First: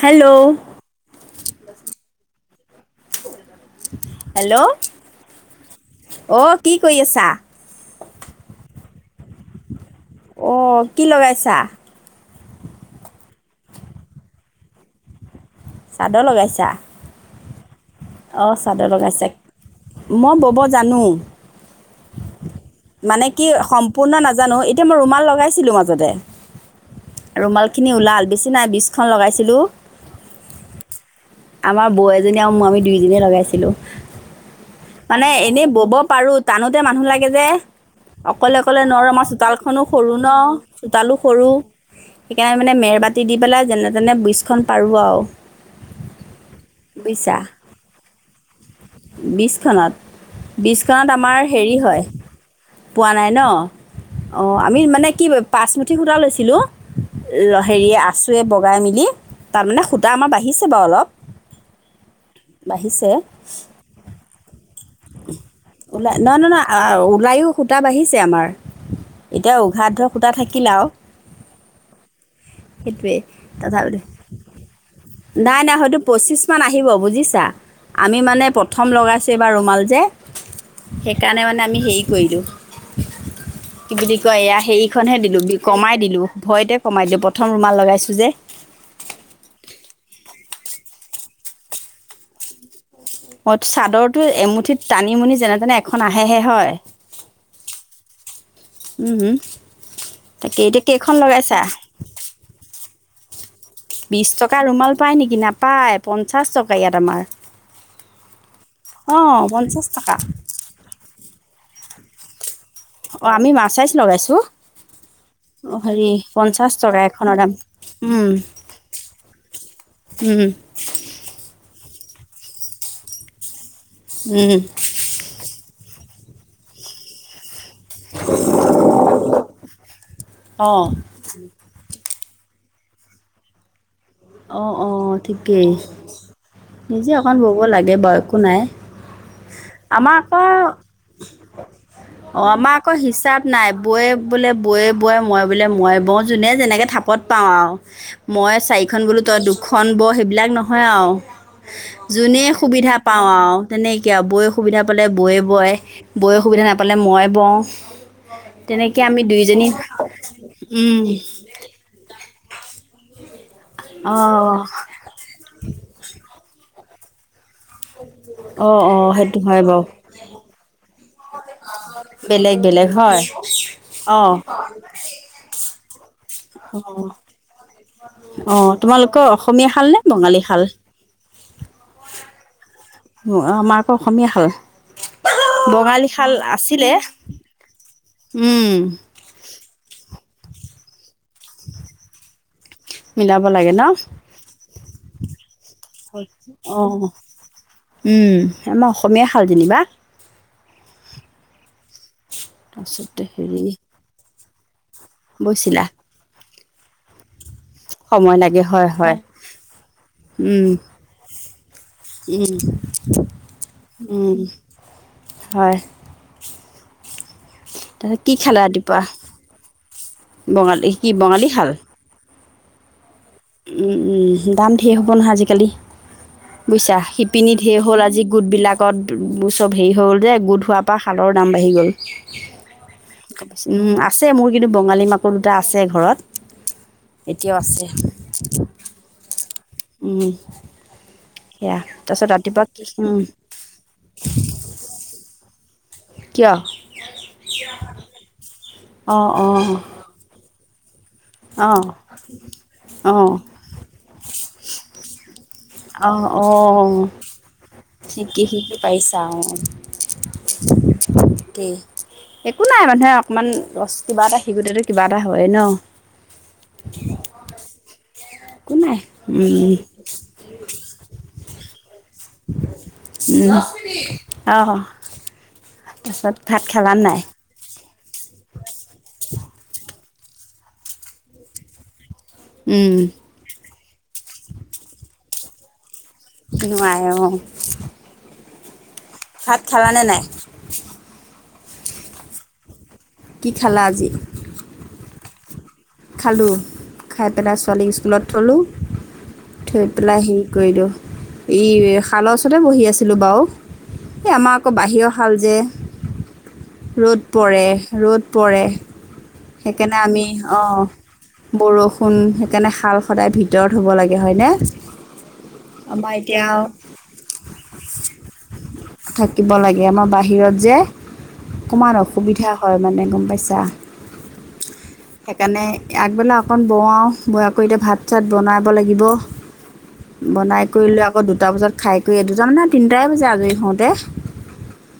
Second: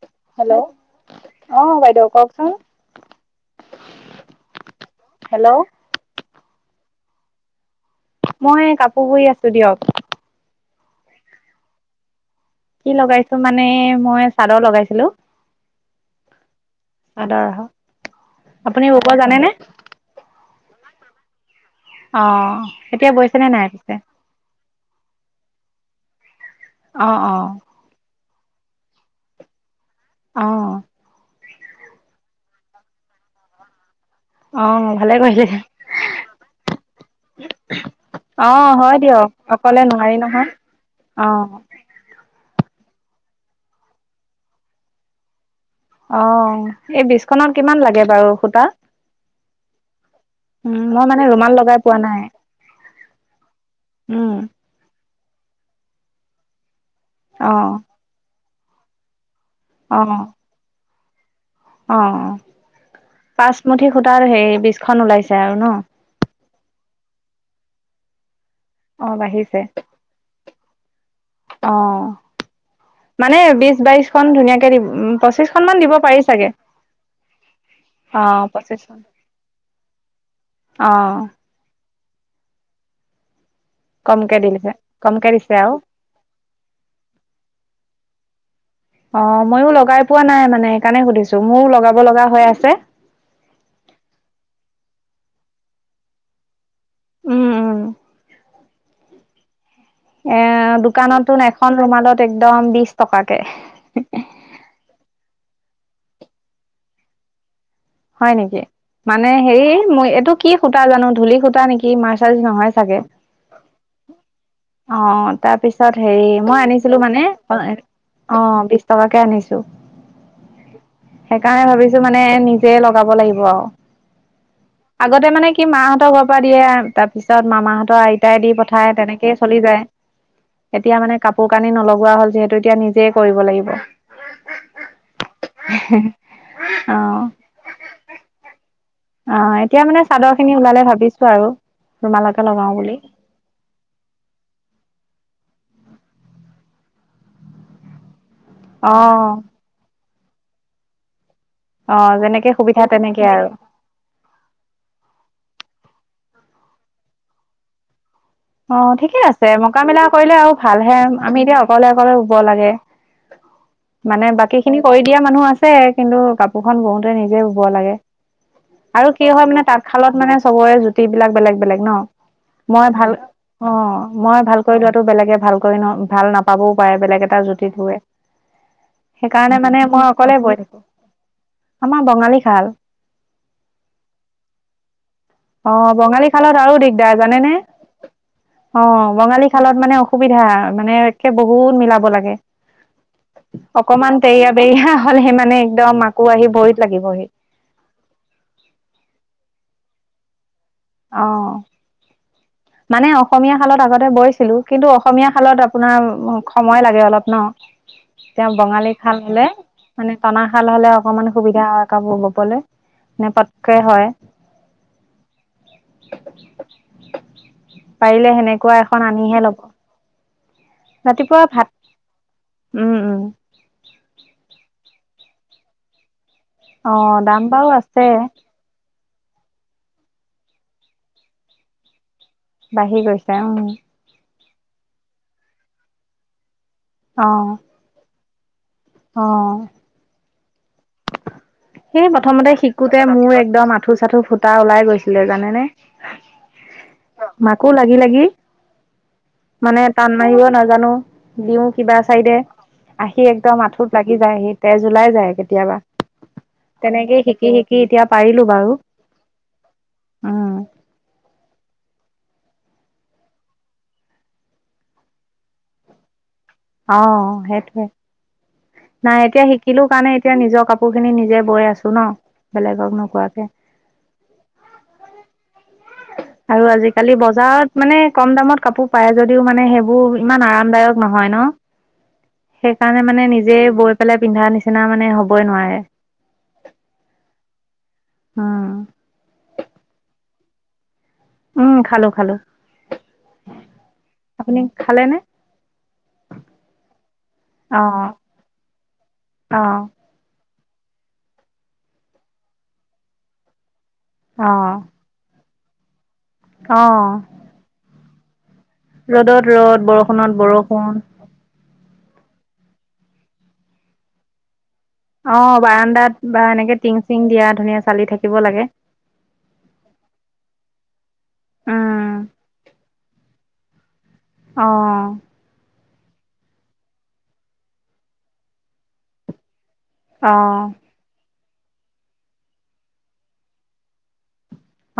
Hello অ বাইদেউ কওকচোন হেল্ল'অ হেল্ল' অ' কি কৰি আছা মই কাপোৰ বুই আছো দিয়ক অ কি লগাইছা কি লগাইছো মানে মই চাদৰ লগাইছিলো চাদৰ লগাইছা আদৰহ অ চাদৰ লগাইছে মই বব‌জা জানো অ এতিয়া মানে কি বৈছেনে নাই পিছে সম্পূৰ্ণ নাজানো এতিয়া মই ৰুমাল লগাইছিলো মাজত যতে অ অ ৰুমাল খিনি ওলাল বেছি নাই বিছ খ লগাইছিলোঁ অ আমাৰ বৌ এজনী আৰু আমি দুইজনীয়ে লগাইছিলো অ ভালে মানে কৰিলে এনেই ব'ব পাৰোঁ টানোতে মানুহ লাগে যে অ অকলে অকলে হয় নৰোঁ দিয়ক আমাৰ অকলে চোতালখনো সৰু নোৱাৰি ন নহয় চোতালো অ সৰু সেইকাৰণে মানে মেৰবাতি দি পেলাই যেনে তেনে বিছখন পাৰোঁ আৰু অ এই বুজিছা। বিচখনত কিমান লাগে বাৰু সূতা বিছখনত উ বিছখনত মই মানে আমাৰ ৰুমাল হেৰি লগাই পোৱা হয় নাই পোৱা নাই ন উম অঁ আমি মানে কি পাচমুঠি সূতা লৈছিলোঁ অ হেৰিয় আছোয়ে বগ বাই মিলি তাৰমানে অ সূতা‌ আমাৰ বাঢ়িছে বাৰু অলপ অ বাঢ়িছে পাঁচমুঠি সুতাৰ হে বিছ খ ওলাইছে আৰু ন অ, 'ওলায়ো সূতা বাঢ়িছে আমাৰ। অ এতিয়া বাঢ়িছে উঘাত ধৰ খুতা থাকিলা আৰু অ সেইটোৱেই মানে বিশ তথাপিত বাইশখন ধুনীয়াকে দি নাই পঁচিশখন নাই মান দিব হয়তো পাৰি পঁচিশ চাগে। মান আহিব বুজিছা। আমি অ মানে প্ৰথম পঁচিছখন লগাইছো এইবাৰ ৰুমাল অ', সেইকাৰণে মানে আমি হেৰি কৰিলো। [inaudible] কি বুলি কমকে কয় এয়া দিছে হেৰিখনহে কমকে দিলো দিছে আৰু কমাই দিলো ভয়তে কমাই দিলো প্ৰথম ৰুমাল, লগাইছো যে। অ ময়ো লগাই পোৱা নাই সেইকাৰণে সুধিছো মোৰো লগাব লগা হৈ আছে। মই চাদৰটো এমুঠিত টানিমুনি যেনে তেনে এখন আহেহে হয়। উম উম উম হম এ দোকানতোন এখন ৰুমালত, একদম বিশ টকাত কে বিশ টকা ৰুমাল পায় নেকি? নাপায় পঞ্চাশ টকা ইয়াত আমাৰ। হয় নেকি মানে অঁ হেৰি পঞ্চাছ মই টকা এইটো কি সূতা জানো ধূলি সূতা নেকি? কি মাছাজ নহয়। অঁ আমি মাৰ্চাইজ লগাইছোঁ অ অঁ তাৰপিছত হেৰি মই পঞ্চাছ আনিছিলো টকা মানে এখনৰ দাম অ বিশ টকাকে আনিছো সেইকাৰণে ভাবিছো। মানে নিজ লগাব লাগিব আৰু আগতে মানে কি মাহ কব দিয়ে তাৰ পিছত মামাহঁতৰ আইতাই দি পঠায়। তেনেকেই চলি যায় অঁ এতিয়া মানে কাপোৰ কানি নলগোৱা হ'ল যিহেতু এতিয়া নিজেই কৰিব লাগিব। অ অ ঠিকেই অ নিজে অকণ ব ক লাগে বয়কো নাই। অ এতিয়া মানে আমাৰ চাদৰ আকৌ খিনি ওলালে ভাবিছো আৰু অ ৰুমালকে লগাও আমাৰ আকৌ বুলি হিচাপ নাই বৈয়ে বোলে বৈ বয়ে মই বোলে মই ব যোনে যেনেকে থাপত পাওঁ আৰু মই খ অ বো তই দুখন ব বিলাক নহয় আৰু অ যোনে যেনেকে সুবিধা পাও তেনেকে আৰু তেনেকে আৰু বৈ সুবিধা পালে বৈ বয় বৈ সুবিধা নাপালে মই বওঁ অ তেনেকৈ ঠিকে আমি আছে দুইজনী মকা মেলা কৰিলে আৰু ভালহে আমি এতিয়া অকলে অকলে ৰুব লাগে মানে অঁ বাকী খিনি কৰি দিয়া মানুহ আছে কিন্তু। এখন বোতে নিজে ল অঁ আৰু অঁ কি সেইটো হয় মানে বাৰু তাঁতশালত মানে চবৰে জুতি বিলাক বেলেগ বেলেগ ন বেলেগ মই বেলেগ ভাল হয় অ অঁ মই ভাল কৰি লোৱাটো বেলেগে ভাল কয় ন। ভাল নাপাবওঁ পাৰে অঁ বেলেগ এটা জুতি শুলে। অঁ তোমালোকৰ সেইকাৰণে অসমীয়া মানে শাল নে মই অকলে বঙালী গৈ শাল থাকোঁ। আমাৰ বঙালী খন আমাৰ আকৌ অসমীয়া শাল আহ বঙালী শাল খালত আৰু আছিলে দিগদাৰ জানেনে। অ উম বঙালী খালত মানে- সুবিধা মানে কে বহুত মিলাব লাগে। মিলাব লাগে ন অকমান তেইয়া বেইয়া। হ'লহে মানে। একদম আকৌ আহি ভৰিত অ লাগিবহি উম আমাৰ অসমীয়া শাল যেনিবা। অহ মানে তাৰপিছতে অসমীয়া হেৰি শালত আগতে বৈছিলোঁ। কিন্তু অসমীয়া শালত বৈছিলা আপোনাৰ। সময় লাগে অলপ ন। সময় তেওঁ লাগে হয় বঙালী হয় খাল হ'লে মানে টনা উম শাল হ'লে অকমান। সুবিধা হয়। কাবোৰ উম ববলৈ নেপতকে হয়। উম হয়। তাৰপিছত পাৰিলে কি খালা সেনেকুৱা ৰাতিপুৱা এখন আনিহে ল'ব। বঙালী কি ৰাতিপুৱা বঙালী ভাত শাল। উম উম। দাম ঢেৰ হ'ব নহয় আজিকালি। অ বুইছা দাম শিপিনী বাৰু ধেয় হ'ল আছে আজি গোটবিলাকত। চব হেৰি হৈ গ'ল যে গোধ হোৱা পা শালৰ দাম বাঢ়ি গ'ল। বাঢ়ি গৈছে উম। ছে মোৰ কিন্তু বঙালী মাকুৰ দুটা আছে ঘৰত। অ এতিয়াও আছে। [unintelligible] অ। উম। সেয়া সেই তাৰপিছত প্ৰথমতে ৰাতিপুৱা কি শিকোতে উম, মোৰ একদম আঁঠু চাঠু ফুটা ওলাই গৈছিলে জানেনেে। কিয় মাকো লাগি লাগি। অ অ। নাজানোঁ। দিওঁ অঁ কিবা চাইডে আহি অঁ একদম আঁঠুত লাগি যায় সি তেজ ওলাই যায় কেতিয়াবা। অ তেনেকেই শিকি শিকি এতিয়া পাৰিলো শিকি বাৰু শিকি পাৰিছা অ উম দেই। একো নাই মানুহে অকমান লছ কিবা এটা শিকোতেতো কিবা এটা হয়ে ন অ সেইটোৱে নাই এতিয়া শিকিলো কাৰণে এতিয়া নিজৰ কাপোৰ খিনি নিজে গৈ আছো ন বেলেগক নোকোৱাকে অহ আৰু আজিকালি বজাৰত মানে কম দামত কাপোৰ পায় যদিও মানে সেইবোৰ ইমান আৰামদায়ক নহয় ন উম, সেইকাৰণে মানে নিজে বৈ পেলাই পিন্ধা নিচিনা মানে হ'বই নোৱাৰে নোৱাৰে অ উম ভাত খালা নে নাই উম খালো খালো কি খালা আজি আপুনি খালেনে খালোঁ খাই পেলাই অ ছোৱালীক স্কুলত থলোঁ অ থৈ পেলাই হেৰি কৰি দিওঁ ই শালৰ ওচতে বহি আছিলোঁ বাও এই আমাৰ অ আকৌ বাহিৰৰ শাল যে অ ৰ'দ পৰে ৰ'দ পৰে ৰ'দত ৰ'দ সেইকাৰণে আমি বৰষুণত অহ বৰষুণ বৰষুণ সেইকাৰণে শাল সদায় ভিতৰত হ'ব লাগে হয়নে অ আমাৰ বাৰাণ্ডাত বা এতিয়া এনেকে টিং চিং দিয়া ধুনীয়া চালি থাকিব লাগে থাকিব লাগে আমাৰ বাহিৰত যে অকণমান অসুবিধা হয় মানে গম পাইছা অহ সেইকাৰণে আগবেলা অকণ বোৱাওঁ বোৱা কৰি এতিয়া ভাত চাত বনাব লাগিব অ বনাই অ কৰিলো আকৌ দু টা বজাত খাই কৰি দুটা মানে আও তিনটাই বাজ আজৰি হও তে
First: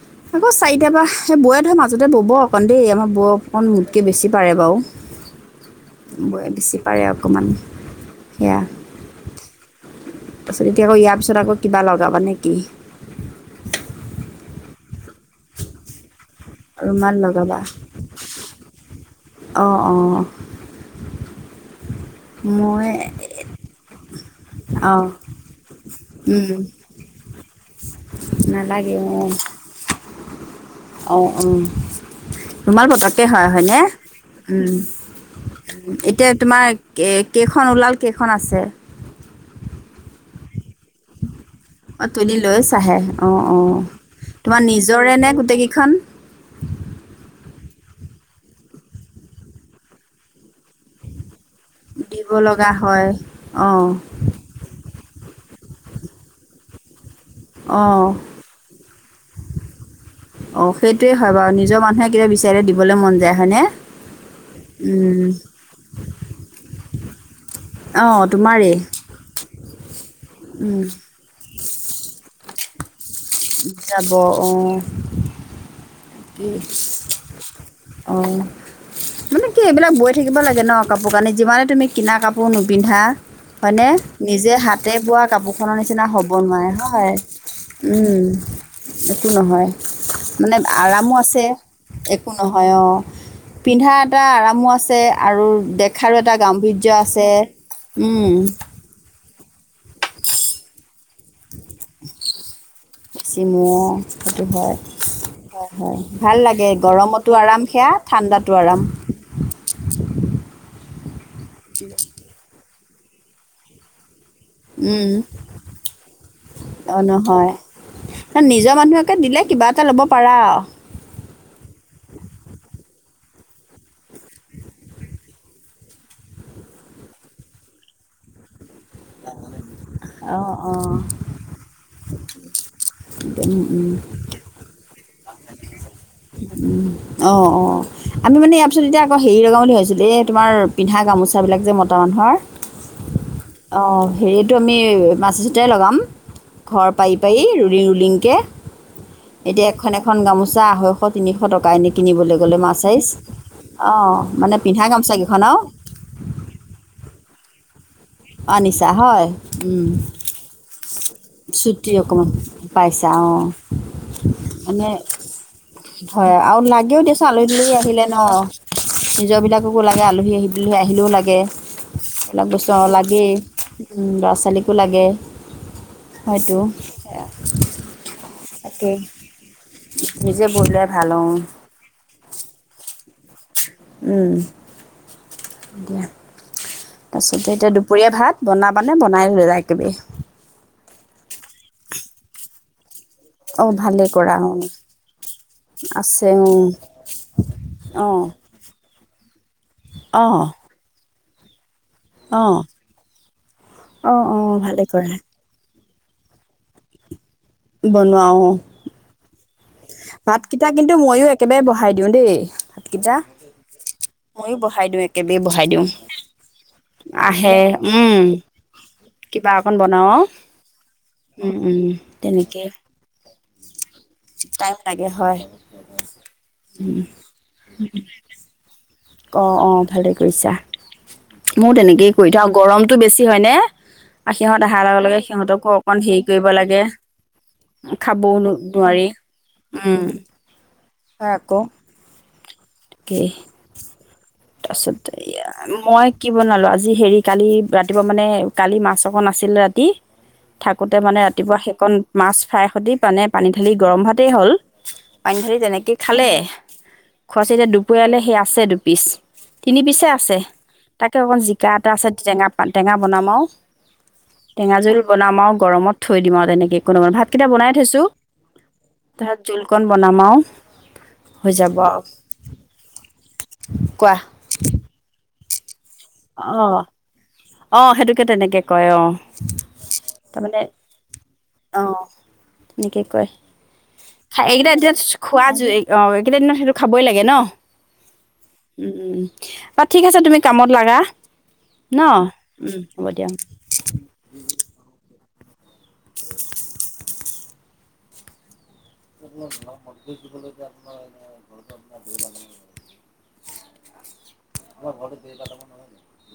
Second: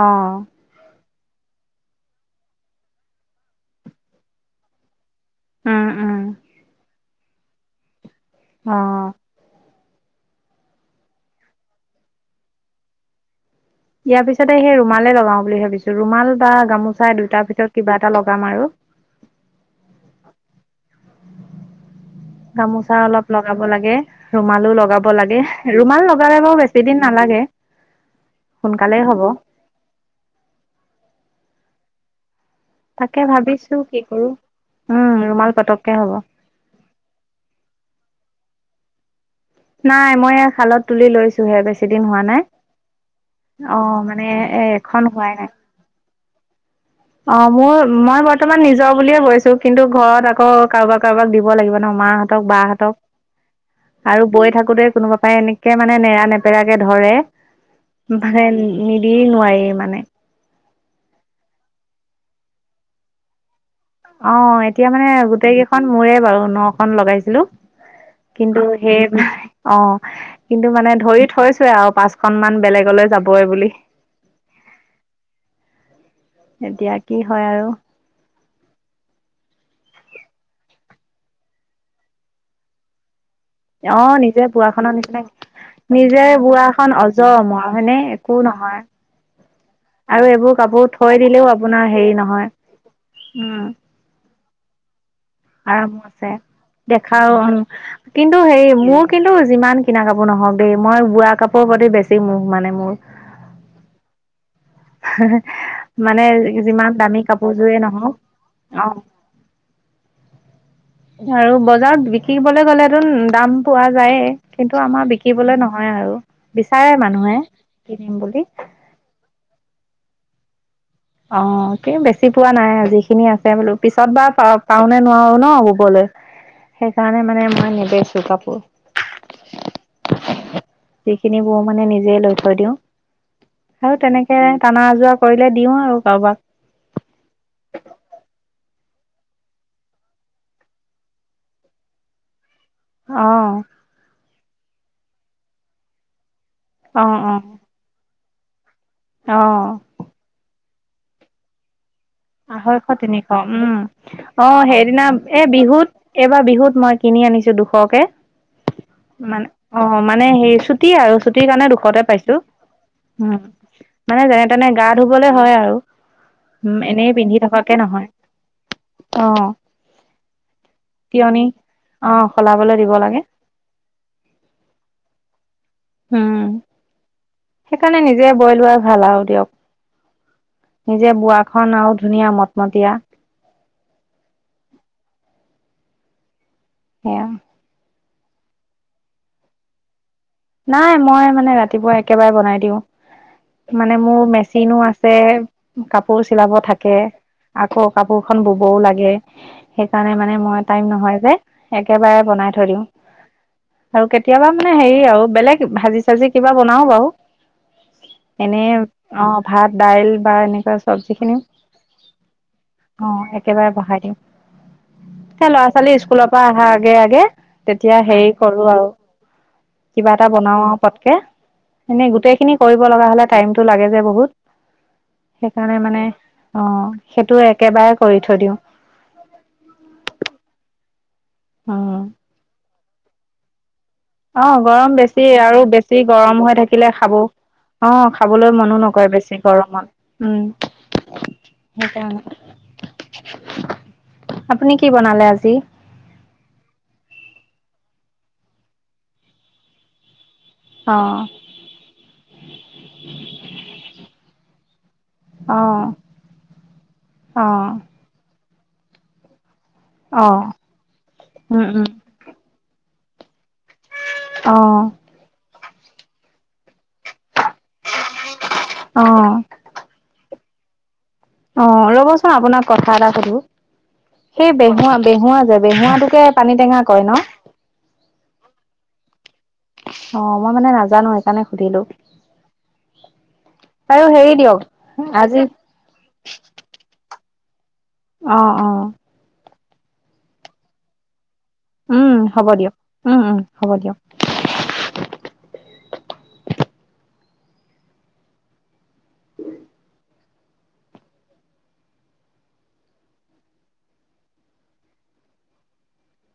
অ আকৌ চাৰিটা পা সেই বৌৱে ধৰা মাজতে ব'ব অকণ দেই আমাৰ বৌ অকণ মোতকে বেছি পাৰে বাও উম উম বৌয়ে বেছি পাৰে আও অকমান অ তাৰপিছত এতিয়া আকৌ ইয়াৰ পিছত আকৌ কিবা লগাবা নে কি? ইয়াৰ পিছতে সেই ৰুমালে লগাও বুলি ভাবিছো ৰুমাল। বা গামোচা ৰুমাল দুটাৰ লগাবা ভিতৰত কিবা এটা লগাম আৰু অঁ অঁ মই গামোচা অলপ লগাব লাগে ৰুমালো অঁ লগাব লাগে ৰুমাল লগালে বাৰু উম বেছি দিন নালাগে নালাগে সোনকালেই হব। অ উ ৰুমাল তাকে পতকে হয় ভাবিছো হয়নে? কি কৰো উ উম ৰুমাল পতককে হ'ব এতিয়া তোমাৰ কেইখন ওলাল কেইখন আছ? যে নাই মই শালত তুলি লৈছোহে বেছি দিন অ হোৱা তুদি নাই লৈ চাহে অ অ। মানে তোমাৰ এ এখন নিজৰে নে হোৱাই নাই গোটেই কেইখন? অ মোৰ মই বৰ্তমান নিজৰ বুলিয়ে বৈছো কিন্তু ঘৰত আকৌ কাৰোবাক কাৰোবাক দিব লাগিব নহ দিব মাহঁতক লগা বাহঁতক হয় অঁ আৰু বৈ থাকোতে কোনোবা পায় এনে কে মানে নেৰা নেপেৰাকে ধৰে। অঁ ভালে নিদ- দি নোৱাৰি মানে। অ সেইটোৱেই হয় বাৰু নিজৰ মানুহে কিবা বিচাৰিলে দিবলৈ মন যায় হয়নে? অ এতিয়া মানে উম গোটেই কেইখন মোৰে বাৰু নখন লগাইছিলো অঁ কিন্তু তোমাৰেই সে অ, কিন্তু উম মানে ধৰি থৈছোঁ। আৰু পাঁচখনন মান বেলেগলৈ যাব- যাব অ এতিয়া কি হয় আৰু অ মানে কি এইবিলাক বৈ থাকিব লাগে ন কাপোৰ কানি যিমানে তুমি কিনা কাপোৰ নিপিন্ধা। হয়নে অ নিজে হাতে বোৱাখনৰ নিচিনা বোৱা কাপোৰখনৰ নিচিনা নিজে হ'ব নোৱাৰে বোৱাখন হয়, অজৰ অমৰ হয়নে উম একো নহয় একো নহয় আৰু এইবোৰ মানে- কাপোৰ আৰামো থৈ আছে দিলেও আপোনাৰ হেৰি একো নহয় অ পিন্ধা এটা আৰাম মো আছে আৰু আৰাম দেখাৰো আছে এটা গাম্ভীৰ্য আছে দেখাও উম, কিন্তু সেই মোৰ কিন্তু যিমান কিনা কাপোৰ নহওক দেই মই বোৱা কাপোৰৰ প্ৰতি বেছি মুখ মানে মোৰ। চিম' হয় হয় হয় মানে ভাল লাগে যিমান দামী গৰমতো আৰাম কাপোৰযোৰে সেয়া নহওক ঠাণ্ডাতো আৰাম। অ আৰু বজাৰত বিক্ৰী কবলৈ গ'লে টোন দাম পোৱা যায়। কিন্তু আমাৰ উম, বিকিবলৈ নহয় আৰু বিচাৰে অঁ মানুহে নহয় কিনিম ন, বুলি। নিজৰ মানুহকে দিলে কিবা এটা ল'ব পাৰা। অ কি বেছি পোৱা নাই যিখিনি আছে বোলো পিছত বা পা পাও নে নোৱাৰো ন ববলৈ সেইকাৰণে মানে মই নেবেচো কাপোৰ। অঁ অঁ যিখিনি বও মানে নিজে লৈ থৈ দিওঁ উম, উম আৰু তেনেকে টানা আজোৰা পাৰিলে দিওঁ আৰু। [inaudible] উ অ'- অ' আমি মানে ইয়াৰ পিছত এতিয়া আকৌ হেৰি লগাওঁ বুলি ভাবিছিলো এ তোমাৰ পিন্ধা গামোচা বিলাক যে মতা মানুহৰ। অ ' অঁ হেৰিটো আমি মাছছতোই লগাম। ঘৰ পাই অ', পাই অ', ৰুলিং ৰুলিং একে এতিয়া অ', এখন- এখন গামোচা আহৈ তিনিশ টকা নেকি? আহৈশ তিনিশ উম অঁ অ' মানে পিন্ধা সেইদিনা গামোচাকেইখন এ আৰু বিহুত এইবাৰ বিহুত মই কিনি আনিছো। দুশকে অঁ নিছা হয় মানে উম, অ' মানে সেই ছুটি আৰু চুটিৰ কাৰণে চুটি দুখতে অকণমান পাইছো পাইছা উম অঁ মানে যেনে তেনে গা মানে -ধুবলে হয় আৰু হয় আৰু উ লাগেও এনেই দিয়াচোন পিন্ধি আলহী দুলহী থকাকে আহিলে নহয় ন অ', নিজৰবিলাককো আলহী দুলহি আহিলেওলাগে। তিয়নি অ', সলাবলৈ দিব লাগে লাগেই ল'ৰা ছোৱালীকো লাগে। উম, হয়তো সেইকাৰণে নিজে বৈ লোৱাই তাকেই ভাল আৰু নিজে বৈ লোৱাই দিয়ক। ভাল নিজে অ বোৱা খন আৰু ধুনীয়া। ধুনীয়া মতমতীয়া। উম, দিয়া। সেয়া তাৰপিছতে এতিয়া দুপৰীয়া দুপৰীয়া ভাত বনাবানে বনাই লৈ যায় একেবাৰে। নাই মই মানে ৰাতিপুৱা একেবাৰে বনাই অ দিওঁ। মানে ভালেই মোৰ কৰা অ মেচিনো আছে কাপোৰ আছে চিলাব থাকে আকৌ অ কাপোৰখন ববও লাগে। সেইকাৰণে অ অ মানে মই টাইম নহয় যে একেবাৰে অ বনাই থৈ দিওঁ আৰু অ অ কেতিয়াবা মানে ভালে হেৰি কৰা আৰু। ভাজি চাজি কিবা বনাও বাৰু। বনোৱা অ এনেই অ' ভাত দাইল বা ভাতকেইটা এনেকুৱা কিন্তু সব্জি ময়ো খিনিও একেবাৰে বহাই দিওঁ দেই ভাতকেইটা অ' একেবাৰে বহাই দিওঁ, ময়ো বহাই দিওঁ একেবাৰে এ ল'ৰা বহাই দিওঁ ছোৱালী স্কুলৰ পৰা অহা আগে আগে আহে তেতিয়া উম হেৰি কৰো আৰু কিবা অকণ কিবা এটা বনাও আৰু পটকে উম উম এনে গোটেইখিনি তেনেকে কৰিব লগা হলে টাইমতটো লাগে যে বহুত টাইম লাগে হয় সেইকাৰণে মানে অ' সেইটো একেবাৰে কৰি থৈ দিওঁ। অ' অ' ভালেই কৰিছা। ময়ো অ তেনেকেই কৰি থাওঁ গৰম। টো বেছি হয় নে? অ গৰম বেছি আৰু অকণ বেছি হেৰি গৰম কৰিব হৈ লাগে থাকিলে খাব অ খাবও খাবলৈ মনো নোৱাৰি নকৰে বেছি গৰমত উম, হয় আকৌ সেইকাৰণে তাকেই আপুনি কি তাৰছতে বনালে আজি মই কি বনালো আজি হেৰি কালি। ৰাতিপুৱা মানে কালি মাছ অকণ আছিল ৰাতি। অ থাকোঁতে মানে ৰাতিপুৱা সেইকণ মাছ ফ্ৰাই সৈতে পানে পানী ঢালি গৰম ভোৱাতেই হ'ল পানধৰি অ তেনেকে। খালে অ খচ এতিয়া দুপৰীয়ালে সেই আ আছেডু পিছ তিনি পিছে অ আছে তাকে অকণ উম জিকা উম এটা আছে টেঙা টেঙা বনাম আওঁ। অ টেঙা জোল বনামা আৰু গৰমত থৈ দিম আৰু তেনেকৈ কোনোবা ভাত কেইটা বনাই থৈছো অ তাহত জোল কন বনামাও অ অ ৰ'বচোন আপোনাক কথা এটা সুধো সেই বেহুৱা বেহুৱা জেগা হ অ অ সেইটোকে তেনেকে কয় অ অ মই তাৰমানে মানে নাজানো সেইকাৰণে অ সুধিলো তেনেকে কয় আৰু হেৰি দিয়ক এইকেইটা এতিয়া আজি খোৱা যো অ কেইটা দিনত সেইটো খাবই লাগে ন অ অ উম অ ঠিক আছে তুমি কামত লগা ন উম হ'ব দিয়ক হ'ব উম দিয়া উম হ'ব দিয়ক ত ন মত বোলে আমাৰ ঘ ল। আমাৰ ঘৰ দ কম।